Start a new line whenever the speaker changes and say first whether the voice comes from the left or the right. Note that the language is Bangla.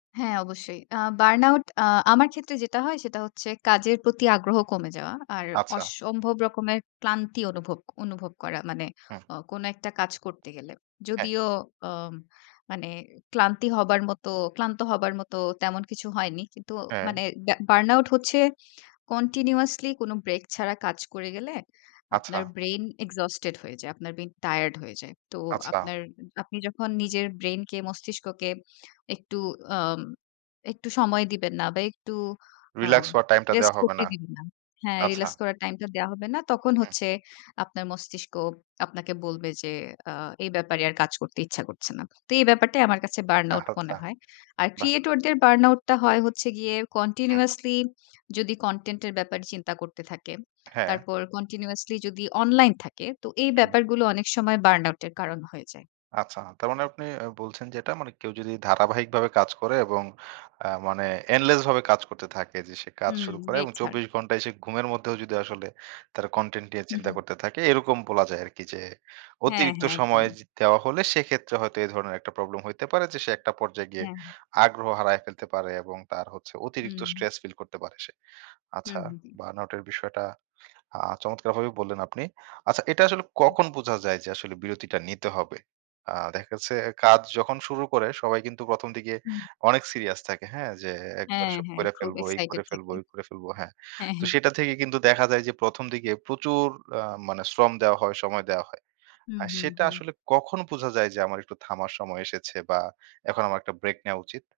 left: হ্যাঁ, অবশ্যই। আ বার্ন আউট আ আমার ক্ষেত্রে যেটা হয় সেটা হচ্ছে কাজের প্রতি আগ্রহ কমে যাওয়া। আর
right: আচ্ছা।
left: অসম্ভব রকমের ক্লান্তি অনুভব অনুভব করা। মানে
right: হুম।
left: ও কোন একটা কাজ করতে গেলে।
right: হ্যাঁ।
left: যদিও ও মানে ক্লান্তি হবার মত ক্লান্ত হবার মত তেমন কিছু হয়নি। কিন্তু
right: হ্যাঁ।
left: মানে ব্যা বার্ন আউট হচ্ছে কন্টিনিউয়াসলি কোন ব্রেক ছাড়া কাজ করে গেলে
right: আচ্ছা।
left: আপনার ব্রেইন এক্সজোস্টেড হয়ে যায়। আপনার ব্রেইন টায়ার্ড হয়ে যায়। তো
right: আচ্ছা।
left: আপনার আপনি যখন নিজের ব্রেইনকে মস্তিষ্ককে একটু আ একটু সময় দিবেন না বা একটু আ
right: রিল্যাক্স হওয়ার টাইমটা দেওয়া
left: রেস্ট
right: হবে
left: করতে
right: না,
left: দিবেন না। হ্যাঁ,
right: আচ্ছা।
left: রিল্যাক্স করার টাইমটা দেয়া হবে না। তখন
right: হুম।
left: হচ্ছে আপনার মস্তিষ্ক আপনাকে বলবে যে আ এই ব্যাপারে আর কাজ করতে ইচ্ছা করছে না। তো এই ব্যাপারটাই আমার কাছে বার্ন আউট মনে
right: আচ্ছা,
left: হয়। আর
right: বাহ!
left: ক্রিয়েটরদের বার্ন আউটটা হয় হচ্ছে গিয়ে
right: হুম।
left: কন্টিনিউয়াসলি যদি কনটেন্টের ব্যাপারে চিন্তা করতে থাকে,
right: হ্যাঁ।
left: তারপর কন্টিনিউয়াসলি যদি অনলাইন থাকে তো এই
right: হুম।
left: ব্যাপারগুলো অনেক সময় বার্ন আউট এর কারণ হয়ে যায়।
right: আচ্ছা। তার মানে আপনি আ বলছেন যে এটা মানে কেউ যদি ধারাবাহিকভাবে কাজ করে এবং আ মানে এন্ডলেস ভাবে কাজ করতে থাকে যে সে কাজ
left: হুম,
right: শুরু করে
left: ব্রেক
right: এবং
left: ছাড়া।
right: ২৪ ঘণ্টায় সে ঘুমের মধ্যেও যদি আসলে তারা কনটেন্ট নিয়ে চিন্তা
left: উহুম।
right: করতে থাকে এরকম বলা যায় আরকি যে
left: হ্যাঁ,
right: অতিরিক্ত
left: হ্যাঁ
right: সময়
left: একদমই।
right: দেওয়া হলে সেক্ষেত্রে হয়তো এ ধরনের একটা প্রবলেম হইতে পারে যে সে একটা পর্যায়ে গিয়ে
left: হ্যাঁ, হ্যাঁ।
right: আগ্রহ হারায় ফেলতে পারে এবং তার হচ্ছে অতিরিক্ত
left: উহুম।
right: স্ট্রেস ফিল করতে পারে সে। আচ্ছা
left: হুম, হুম, হুম।
right: বার্ন আউটের বিষয়টা আ চমৎকারভাবে বললেন আপনি। আচ্ছা এটা আসলে কখন বুঝা যায় যে আসলে বিরতিটা নিতে হবে? আ দেখা যাচ্ছে কাজ যখন শুরু করে সবাই কিন্তু প্রথম দিকে
left: হুম।
right: অনেক সিরিয়াস থাকে, হ্যাঁ? যে একবার
left: হ্যাঁ,
right: এসব
left: হ্যাঁ
right: করে
left: খুব
right: ফেলবো, এই
left: এক্সাইটেড
right: করে ফেলবো,
left: থাকি।
right: ওই করে ফেলবো, হ্যাঁ।
left: হ্যাঁ,
right: তো
left: হ্যাঁ।
right: সেটা থেকে কিন্তু দেখা যায় যে ১ম দিকে প্রচুর আ মানে শ্রম দেওয়া হয়, সময় দেওয়া হয়।
left: হুম,
right: আর
left: হুম,
right: সেটা
left: হুম।
right: আসলে কখন বুঝা যায় যে আমার একটু থামার সময় এসেছে বা এখন আমার একটা ব্রেক নেয়া উচিত?